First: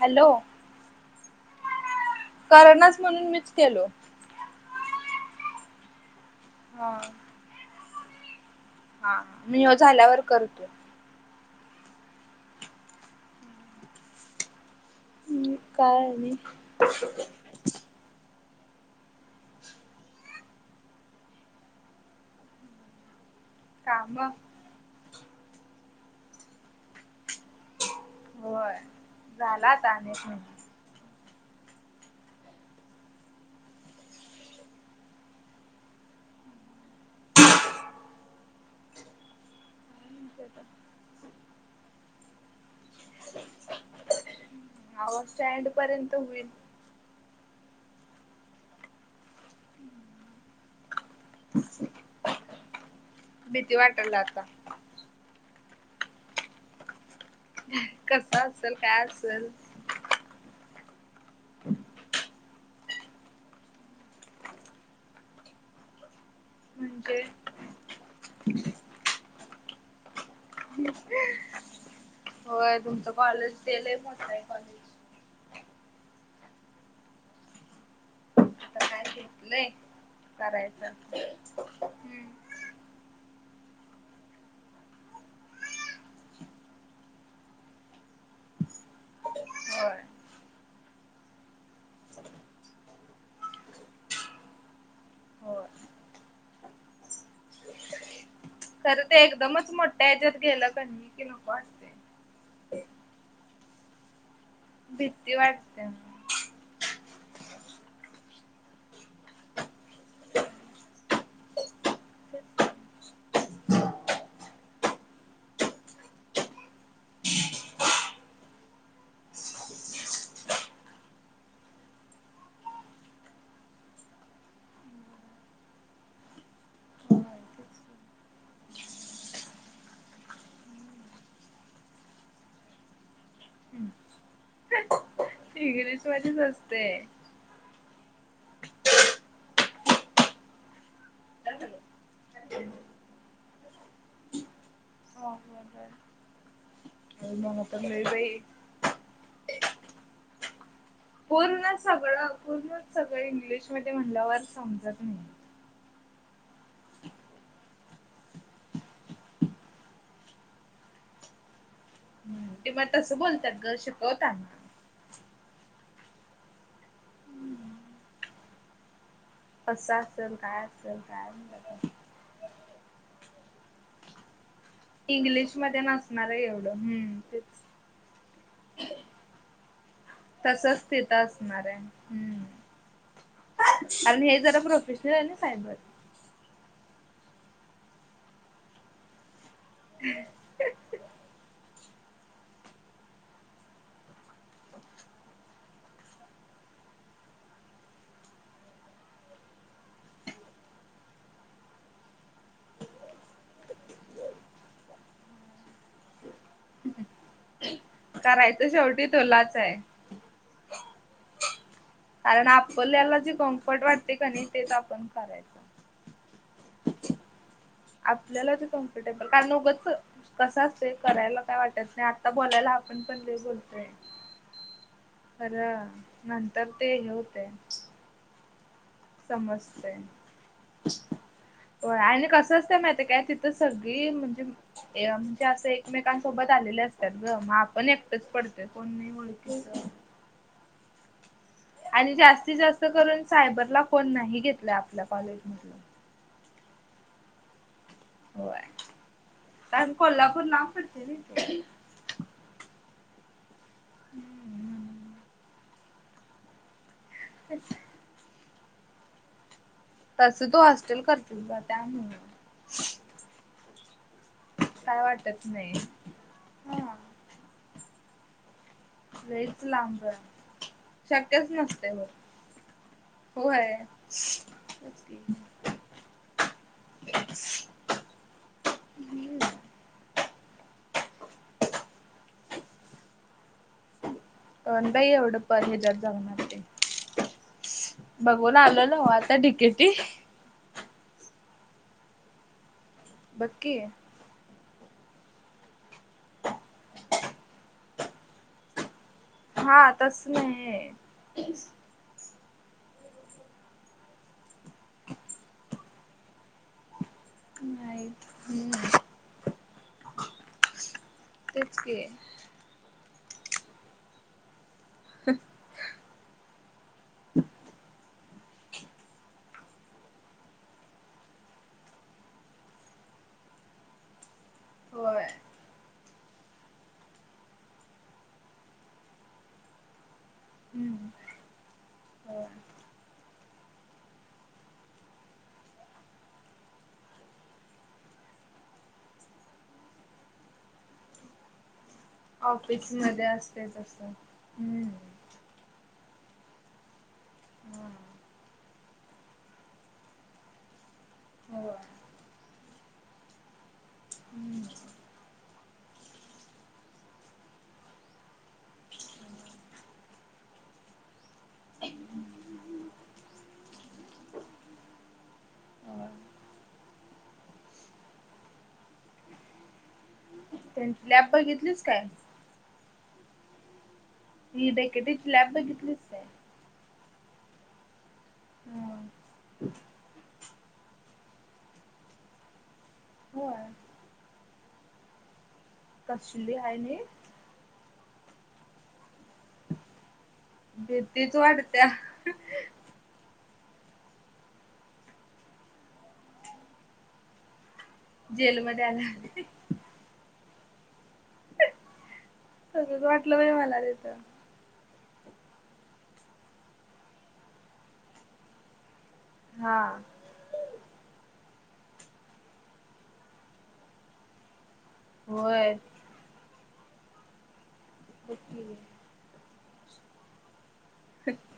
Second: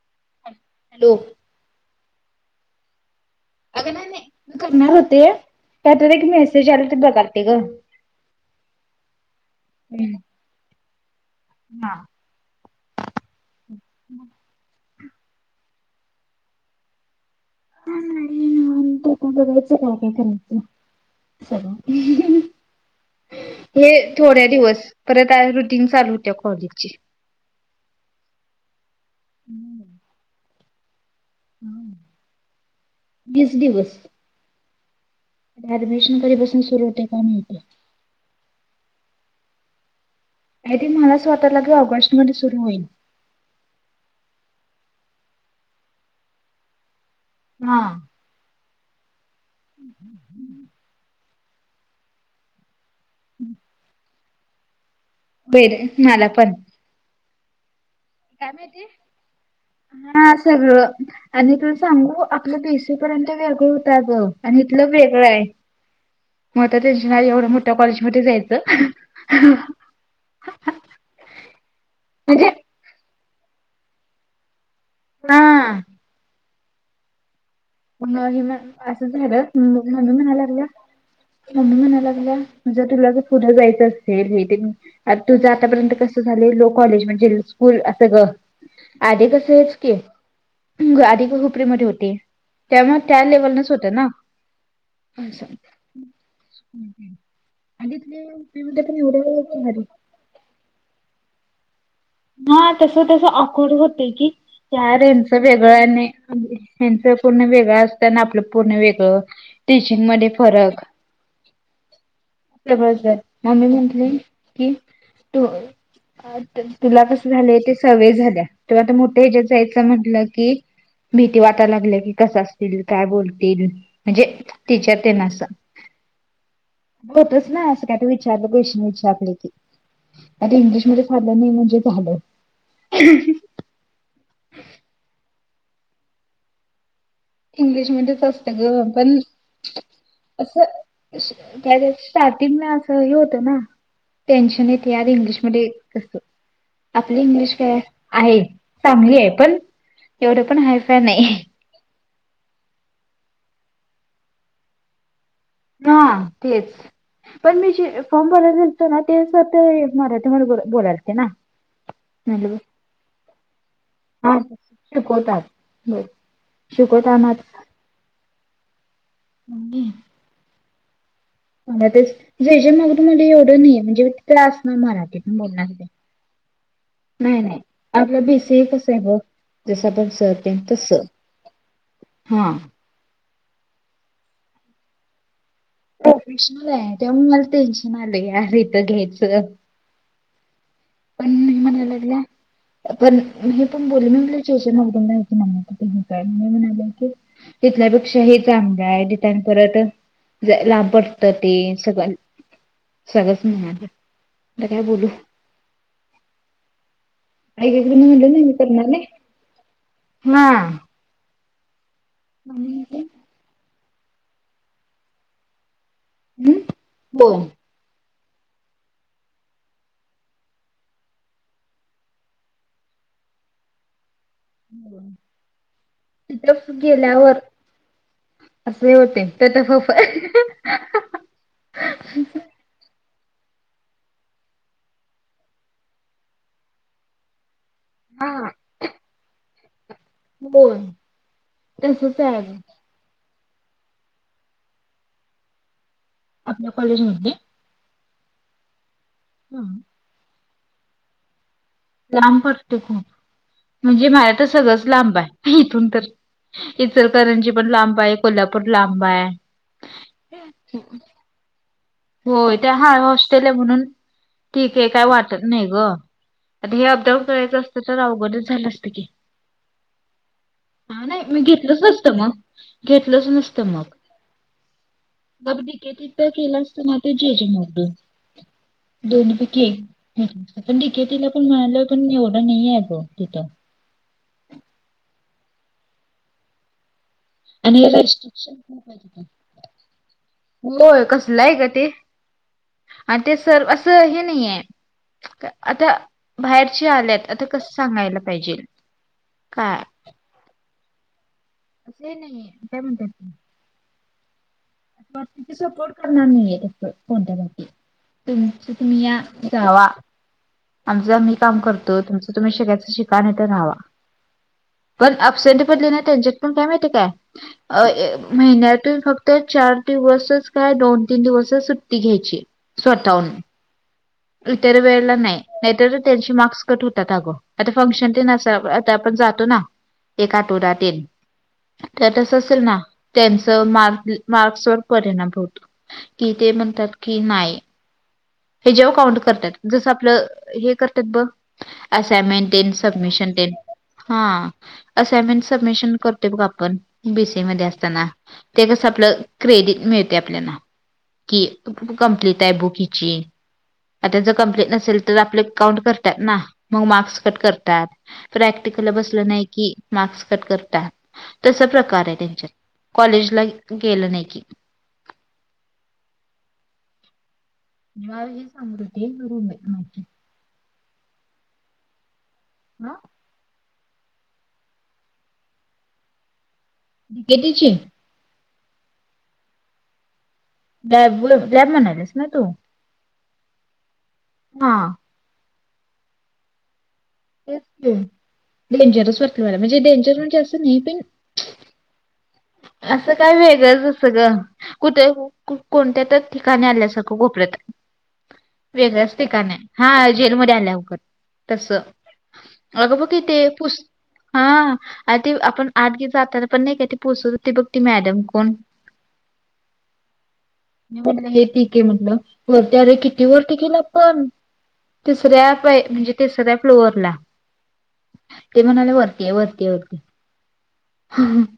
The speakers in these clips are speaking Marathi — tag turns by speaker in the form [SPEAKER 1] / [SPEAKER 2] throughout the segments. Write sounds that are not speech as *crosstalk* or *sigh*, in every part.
[SPEAKER 1] हॅलो
[SPEAKER 2] हॅलो
[SPEAKER 1] करनास म्हणून मीच केलो.
[SPEAKER 2] अगं करणार होते त्यातच एक मेसेज आला
[SPEAKER 1] हा
[SPEAKER 2] ते बगलते ग.
[SPEAKER 1] हा मी झाल्यावर कर तू.
[SPEAKER 2] हा. *inaudible*
[SPEAKER 1] हम्म, काय आणि?
[SPEAKER 2] तू का बघायचं काय काय करायचं? सगा हे
[SPEAKER 1] काम
[SPEAKER 2] थोड्या दिवस परत आर रुटीन चालू हुतिया कॉलेजची.
[SPEAKER 1] होय झाल आता आणि एक
[SPEAKER 2] वीस दिवस. ऍडमिशन कधी पासून सुरू होतय काय माहिती आता.
[SPEAKER 1] *inaudible*
[SPEAKER 2] ह्या ती मला स्वतःला की ऑगस्ट मध्ये सुरू होईल.
[SPEAKER 1] आव स्टँड पर्यंत होईल.
[SPEAKER 2] हा. *inaudible*
[SPEAKER 1] *inaudible* भीती वाटालय आता.
[SPEAKER 2] बेरे मला पण.
[SPEAKER 1] कसा असल काय असल.
[SPEAKER 2] हा सगळं. आणि तुला सांगू आपलं बी सी ए पर्यंत वेगळं होत आग आणि इथलं वेगळं आय. म आता टेन्शन
[SPEAKER 1] म्हणजे
[SPEAKER 2] आय एवढं मो त्या कॉलेज मध्ये जायचं. म्हणजे
[SPEAKER 1] होय तुमचं कॉलेज ते लय मोठ आय कॉलेज.
[SPEAKER 2] ना. मग हीन
[SPEAKER 1] आता काय
[SPEAKER 2] असं झालं
[SPEAKER 1] घेतलंय
[SPEAKER 2] मग मम्मी म्हणा लागल्या
[SPEAKER 1] करायचं
[SPEAKER 2] मम्मी म्हणाय
[SPEAKER 1] हम्म
[SPEAKER 2] लागल्या जर तुला जर पुढ जायचं असेल हे ते तुझं आतापर्यंत कस झालं लो कॉलेज म्हणजे स्कूल असं ग आधी कस तेच की
[SPEAKER 1] होय
[SPEAKER 2] आदी खुपरी मध्ये होते. त्यामुळ त्या लेवलनच होत ना आस.
[SPEAKER 1] होय
[SPEAKER 2] *unintelligible*
[SPEAKER 1] खर ते
[SPEAKER 2] एवढं
[SPEAKER 1] एकदमच
[SPEAKER 2] भारी
[SPEAKER 1] मोठ्या हेच्यात गेलं क नई की नको असतंय.
[SPEAKER 2] हा तस तस अकोड होतय की यार
[SPEAKER 1] भीती
[SPEAKER 2] याचं वेगळ
[SPEAKER 1] वाटते
[SPEAKER 2] आणि
[SPEAKER 1] मग
[SPEAKER 2] हेनचं पूर्ण वेगळं असतंय आपलं पूर्ण वेगळं टीचिंगमध्ये फरक
[SPEAKER 1] *inaudible* *inaudible*
[SPEAKER 2] सगळ्य हाय मम्मी म्हटली कि तू तुला कस झालय ते सवय झाल्या तुला आ मोठ्या ह्याच्यात जायचं म्हटलं की, भीती वाटायला लागल्या की कसं असतील काय बोलतील म्हणजे टिचर तेन अस होतच ना असं काय ते विचारलं गोषन विचारलं की आता इंग्लिश मध्ये झालं नई म्हणजे झालं,
[SPEAKER 1] इंग्लिश मधीच असतय
[SPEAKER 2] इंग्लिशमध्येच असत ग पण असं त्या असं. स्टर्टिंगला हे होतं ना टेन्शन येतय यार इंग्लिशमध्ये कस आपली इंग्लिश
[SPEAKER 1] मला
[SPEAKER 2] काय
[SPEAKER 1] तर लई बाई
[SPEAKER 2] आहे चांगली हाय पण एवढं पण हाय
[SPEAKER 1] पूर्ण सगळं पूर्णच सगळं इंग्लिशमधे म्हणल्यावर समजत न्हाय
[SPEAKER 2] ह तेच पण मी जे फॉर्म भरायला दिलते ना ते सर ते मराठीमध्ये बोल बोलालते ना *unintelligible*
[SPEAKER 1] ते मग तसं बोलत्यात ग
[SPEAKER 2] हा
[SPEAKER 1] शिकवताना
[SPEAKER 2] शिकवतात हम शिकवताना
[SPEAKER 1] कसं असल काय असल काय म्हणतात.
[SPEAKER 2] म्हणटल तेच जे जे मगदूम ला एवढं नईये म्हणजे यास ना मराठीतून बोलणार
[SPEAKER 1] इंग्लिशमध्ये
[SPEAKER 2] नाही
[SPEAKER 1] नसणार आहे एवढं हम्म
[SPEAKER 2] न्हाय
[SPEAKER 1] तेच.
[SPEAKER 2] न्हाय. आपलं बीसी कसं आहे. बंग जसं *inaudible*
[SPEAKER 1] तसच तिथं असणार आहे. हम्म
[SPEAKER 2] हा
[SPEAKER 1] आणि हे जरा प्रोफेशनल आहे ना सायबर
[SPEAKER 2] प्रोफेशनल आहे. तेव्हा मला टेन्शन आलंय इथं घ्यायचं
[SPEAKER 1] *inaudible*
[SPEAKER 2] पण मी म्हनायला लागल्या. पण हे पण बोल मी जे जे मगदूम नाही की मम्मी क हे काय म्हणाले की तिथल्यापेक्षा हे चांगलं आहे. तिथं आणि परत ला पडतं ते सगळं सगळंच म्हणाले. आता काय बोलू आई तुला म्हणल नाही.
[SPEAKER 1] करायचं
[SPEAKER 2] करणार नाही
[SPEAKER 1] शेवटी तुलाच आहे.
[SPEAKER 2] हा.
[SPEAKER 1] पण
[SPEAKER 2] मम्मी म्हणते,
[SPEAKER 1] आपल्याला जे कम्फर्ट वाटते का नाही तेच आपण करायचं.
[SPEAKER 2] हम् हो.
[SPEAKER 1] आपल्याला ते कम्फटेबल कारण उगाचं. कस असतय करायला काय वाटत नाही. आता बोलायला आपण पण लय बोलतोय. खरं नंतर
[SPEAKER 2] तिथं
[SPEAKER 1] ते हे होतय.
[SPEAKER 2] असेही होतंय. ते तसचं हाय
[SPEAKER 1] होय आणि कसं असतय माहिती काय तिथं सगळी म्हणजे. म्हणजे असं एकमेकांसोबत आलेले असतात ग मग पण एकटंच
[SPEAKER 2] हा
[SPEAKER 1] पडतंय कोण नाही ओळखीच.
[SPEAKER 2] बोल.
[SPEAKER 1] आणि जास्तीत जास्त करून सायबरला कोन नाही घेतलं आपल्या कॉलेज मधी.
[SPEAKER 2] आपल्या कॉलेजमधले?
[SPEAKER 1] होय
[SPEAKER 2] हं.
[SPEAKER 1] कारण कोल्हापूर ना लांब पडतंय इथून.
[SPEAKER 2] लांब पडतय खूप म्हणजे *unintelligible* तर सगळंच लांब आहे इथून तर. इचलकरंजी पण लांबाय कोल्हापूर लांबय
[SPEAKER 1] तस तू हॉस्टेल करशील ना त्यामुळे.
[SPEAKER 2] हो ते हाय, हॉस्टेल आहे म्हणून ठीक आहे काय वाटत नाही ग. आणि हे
[SPEAKER 1] हा
[SPEAKER 2] अप डाऊन करायचं असत तर अवगडच झालं असत.
[SPEAKER 1] लईच लांबय.
[SPEAKER 2] हा नाही मी घेतलोच नसतो मग घेतलोच नसतो
[SPEAKER 1] होय
[SPEAKER 2] मग.
[SPEAKER 1] तेच की
[SPEAKER 2] मग डीकेटी तर केलं असत, नाहीतर जे जे मगदूम. दोन्ही पैकी एक पण डी के टी ला पण मिळाल पण एवढं नाही आहे ग तिथं.
[SPEAKER 1] पण नाही एवढं पण हेच्यात जाऊण आत ते
[SPEAKER 2] आणि रेस्ट्रिक्शन
[SPEAKER 1] बघून आलेलो
[SPEAKER 2] खूप आहे
[SPEAKER 1] नव्ह
[SPEAKER 2] तिथं
[SPEAKER 1] आता डीकेटी.
[SPEAKER 2] होय कसलंय ग ते आणि ते
[SPEAKER 1] बघ
[SPEAKER 2] सर
[SPEAKER 1] की
[SPEAKER 2] असं हे नाहीय आता बाहेरचे आल्यात आता कस सांगायला पाहिजे
[SPEAKER 1] हा
[SPEAKER 2] काय
[SPEAKER 1] तस नाही.
[SPEAKER 2] असं हे नाही काय म्हणत्यात ते बाकीचे सपोर्ट करणार नाहीय तिथे कोणत्या बाबतीत
[SPEAKER 1] नाही
[SPEAKER 2] तुमच
[SPEAKER 1] हम्म
[SPEAKER 2] तुम्ही या जावा आमचं आम्ही काम
[SPEAKER 1] तेच
[SPEAKER 2] करतो,
[SPEAKER 1] की
[SPEAKER 2] तुमचं तुम्ही तुम्ही शिकायचे शिका नाही तर राव्हा पण अबसेंटी पडली ना त्यांच्या पण काय माहिती काय महिन्यातून फक्त चार दिवसच काय दोन तीन दिवस च सुट्टी घ्यायची स्वतःहून इतर वेळेला
[SPEAKER 1] होय
[SPEAKER 2] नाही. नाहीतर त्यांचे मार्क्स कट होत्यात अग, आता फंक्शन तेन आता आपण जातो ना. एक आठवडा तेन
[SPEAKER 1] हम्म
[SPEAKER 2] तर तस
[SPEAKER 1] होय
[SPEAKER 2] असेल ना त्यांच मार मार्क्स *unintelligible* कि ते म्हणत्यात की नाही. हेच्याव काउंट करत्यात, जसं आपलं हे करत्यात बग असायमेंट तेन
[SPEAKER 1] ऑफिस मध्ये
[SPEAKER 2] सबमिशन तेन
[SPEAKER 1] असते तसं
[SPEAKER 2] हा
[SPEAKER 1] हम्म
[SPEAKER 2] असायमेंस्ट सबमिशन करतोय बघ आपण बी. सी. ए. मध्ये असताना. ते कस आपलं क्रेडिट मिळतय आपल्याला कि
[SPEAKER 1] होय
[SPEAKER 2] कंप्लीट आहे बुक हिची आता जर
[SPEAKER 1] हम्म
[SPEAKER 2] कंप्लेट नसेल तर आपले काउंट करत्यात ना मग मार्क्स कट करत्यात प्रॅक्टिकलला बसलं नाही की मार्क्स कट करत्यात तस प्रकार आहे त्यांच्यात कॉलेजला गेलं नाही की.
[SPEAKER 1] होय
[SPEAKER 2] मला ही सांगत होती, रूममेट माझी.
[SPEAKER 1] त्यांची लॅब बघितलीस काय?
[SPEAKER 2] आ.
[SPEAKER 1] ती डी के टि ची लॅब बघितलीस काय?
[SPEAKER 2] डी के टी ची.
[SPEAKER 1] हा *unintelligible*
[SPEAKER 2] लॅबु लॅब म्हणालियास ना तू.
[SPEAKER 1] होय.
[SPEAKER 2] हा.
[SPEAKER 1] कसली हाय नाई.
[SPEAKER 2] तेच की डेंजरस वरती वाटली मला म्हणजे डेंजर म्हणजे असं नाही पण
[SPEAKER 1] तीच वाढत्या.
[SPEAKER 2] असं काय वेगळंच असं ग. कुठे कोणत्यात ठिकाणी आल्यासारखं कोपऱ्यात.
[SPEAKER 1] जेलमध्ये
[SPEAKER 2] वेगळच
[SPEAKER 1] आल्या
[SPEAKER 2] ठिकाण आहे, हा जेलमध्ये आल्यागत. तस, अगं
[SPEAKER 1] तसच
[SPEAKER 2] बग कि ते
[SPEAKER 1] वाटलं बाई
[SPEAKER 2] पुस
[SPEAKER 1] मला तिथं
[SPEAKER 2] हा अ ते आपण आठगी जाताना पण नाही काय ते पोचून. ते बघ ती मॅडम कोण.
[SPEAKER 1] हा.
[SPEAKER 2] म्हटलं हे ठीके म्हटलं, वरती अरे किती वर गेले आपण. तिसऱ्या
[SPEAKER 1] होय
[SPEAKER 2] म्हणजे, तिसऱ्या फ्लोअरला
[SPEAKER 1] बघ
[SPEAKER 2] ते
[SPEAKER 1] की
[SPEAKER 2] म्हणाले वरती आहे वरती होते *unintelligible*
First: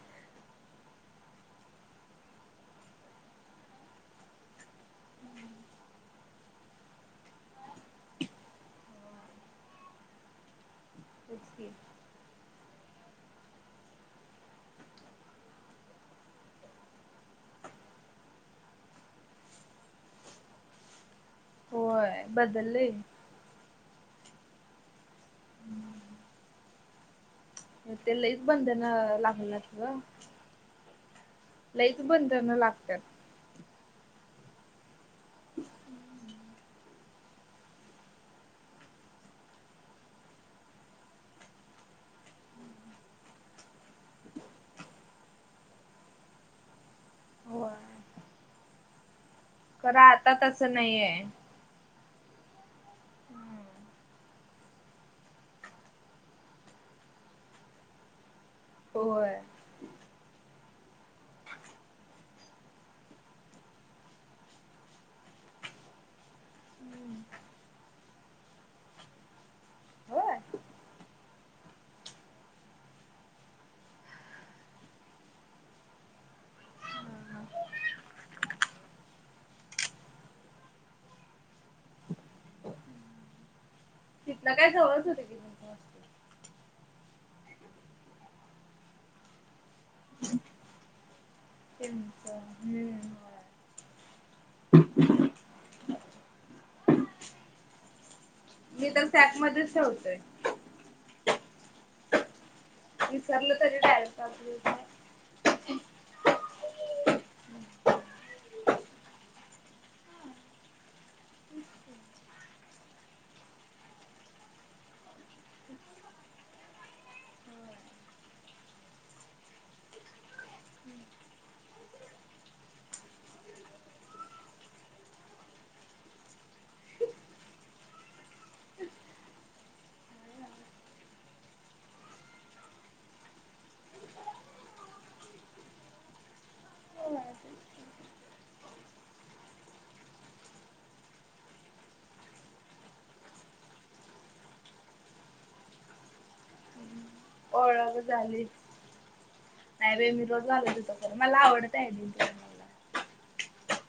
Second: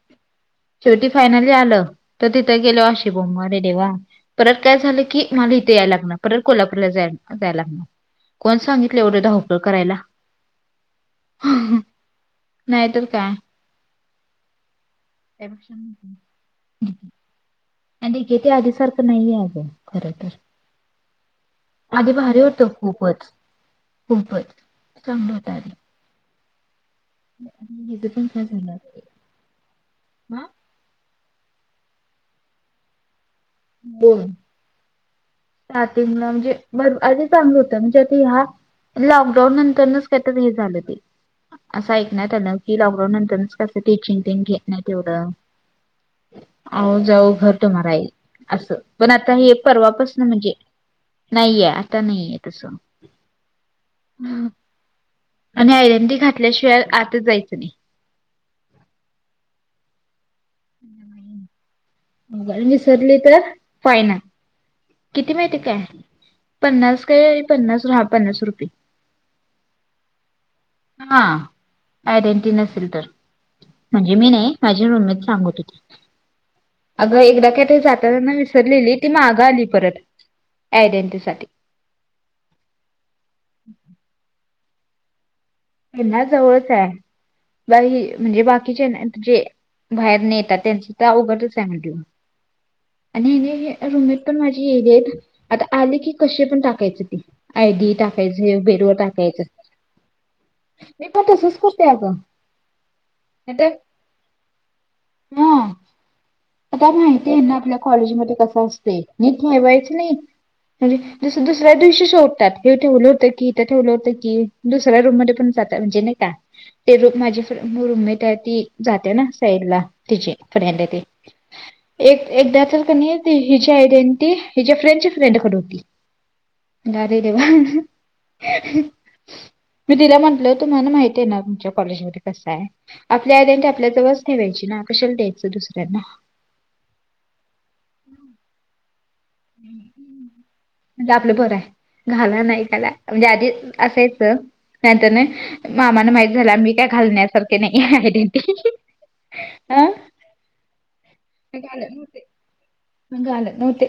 [SPEAKER 2] शेवटी फायनली आलं, तर तिथं गेल्यावर अशी बोंब अरे देवा. परत काय झालं की, मला इथे याय लागणार, परत कोल्हापूरला जा जायला लागणार. कोण सांगितलं एवढं धावपळ करायला.
[SPEAKER 1] तेच की
[SPEAKER 2] नाहीतर काय. एश *unintelligible* आणि निके ते आधीसारखं नाहीये अगं खर तर. आधी
[SPEAKER 1] होय
[SPEAKER 2] भारी होत,
[SPEAKER 1] बदललंय
[SPEAKER 2] खूपच-खूपच चांगल होत. हिज
[SPEAKER 1] ते
[SPEAKER 2] पण
[SPEAKER 1] लईच
[SPEAKER 2] काय झालं
[SPEAKER 1] बंधन लागणार ग.
[SPEAKER 2] हा.
[SPEAKER 1] लईच बंधना लागतात.
[SPEAKER 2] बोल. हातींना म्हणजे बर अीधी चांगलं होतं, म्हणजे आता ह्या. लॉकडाऊन नंतरच कायतरी हे झालं ते. असं ऐकण्यात आलं, की लॉकडाऊन नंतर कसं टीचिंग घेत नाही तेवढं. आओ जाओ घर
[SPEAKER 1] होय
[SPEAKER 2] तुम्हारा, असं पण आता हे परवा
[SPEAKER 1] खरं
[SPEAKER 2] पासून.
[SPEAKER 1] आता तस नाहीेय.
[SPEAKER 2] नाहीे आता नाहीय तसं ह, आणि आयडेंटी घातल्याशिवाय आताच जायचं नाही.
[SPEAKER 1] होय!
[SPEAKER 2] ह नाही *unintelligible* विसरली तर, फाइन आहे, किती माहिती काय? पन्नास काय, पन्नास हा पन्नास रुपये.
[SPEAKER 1] होय
[SPEAKER 2] हा आयडेंटी नसेल तर. म्हणजे मी नाही, माझी रूम मेंट सांगत होती? अगं एकदा का ते साताऱ्यावरन विसरलेली, ती मागं आली परत आयडेंटिसाठी. *unintelligible*
[SPEAKER 1] किल्ला काय जवळच होते की. तुमचं हॉस्टेल
[SPEAKER 2] त्यांना जवळच आहे, बाई म्हणजे बाकीचे आहेत जे बाहेर न येतात त्यांच तर अवघडच आहे म्हटल.
[SPEAKER 1] त्यांचं हम्म.
[SPEAKER 2] आणि हे रूममेट पण माझी येडी हाईत. आता आले की कशी पण टाकायचे ते, आयडी टाकायचं हे बे
[SPEAKER 1] मी तर सॅक मध्येच ठेवतोय.
[SPEAKER 2] मी पण तसंच करतोय अगं.
[SPEAKER 1] विसरलं तरी डायरेक्ट अस
[SPEAKER 2] ह आता माहिती आहे ना आपल्या कॉलेज मध्ये कस असतय मी ठेवायच नाही? दुसऱ्या दिवशी शोधतात हे ठेवलं होतं की इथ ठेवलं होतं की दुसऱ्या रूममध्ये जाता म्हणजे नाही का? ती रूम माझी रूममेट आहे ती जाते ना साईड ला तिची फ्रेंड आहे ते एक एकदा तर क नाही हिची आयडेंटी हिच्या फ्रेंडच्या फ्रेंडकडे होती. अरे देवा! मी तिला म्हण तुम्हाला माहितीय आहे ना तुमच्या कॉलेज मध्ये कसं आहे? आपल्या आयडेंटी आपल्या जवळ ठेवायची ना कशाला द्यायचं दुसऱ्यांना?
[SPEAKER 1] होय!
[SPEAKER 2] म्हणजे आपलं बर आहे घाला नाही घाला म्हणजे आधी असायच. नंतर नाही मामाना माहित झालं मी काय घालण्या सारखी नाही
[SPEAKER 1] ओळख झालीच
[SPEAKER 2] आयडेंटी *unintelligible* हा
[SPEAKER 1] नाही बाई मी रोज घालत होतो खरं मला
[SPEAKER 2] मी
[SPEAKER 1] आवडत
[SPEAKER 2] घालत
[SPEAKER 1] आहे जीन्स
[SPEAKER 2] नव्हते
[SPEAKER 1] घालायला.
[SPEAKER 2] मी घालत नव्हते.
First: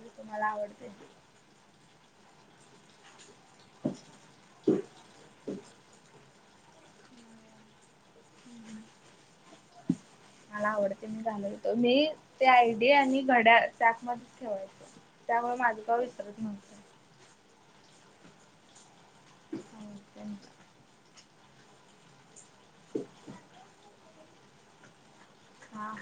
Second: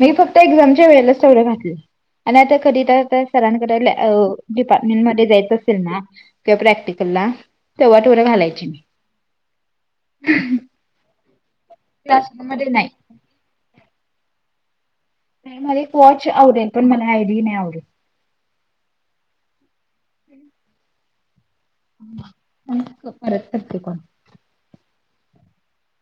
[SPEAKER 2] मी फक्त
[SPEAKER 1] मला
[SPEAKER 2] एक्झामच्या
[SPEAKER 1] आवडते
[SPEAKER 2] वेळेला तेवढं घातले. आणि आता कधी तर आ सरांकडे डिपार्टमेंटमध्ये जायचं असेल ना? किंवा प्रॅक्टिकलला तेव्हा तेवढं घालायची मी
[SPEAKER 1] मला आवडते मी घालत होतो मी
[SPEAKER 2] क्लासरूम
[SPEAKER 1] त्या
[SPEAKER 2] मध्ये
[SPEAKER 1] आयडी
[SPEAKER 2] नाही
[SPEAKER 1] आणि घड्याळ सॅक मध्येच ठेवायचो. त्यामुळे माझं
[SPEAKER 2] मला
[SPEAKER 1] कवा
[SPEAKER 2] एक वॉच
[SPEAKER 1] विसरत
[SPEAKER 2] आवडेल
[SPEAKER 1] नव्हतं.
[SPEAKER 2] पण मला आयडी नाही आवडत. हम्म परत करते कॉल.
[SPEAKER 1] हा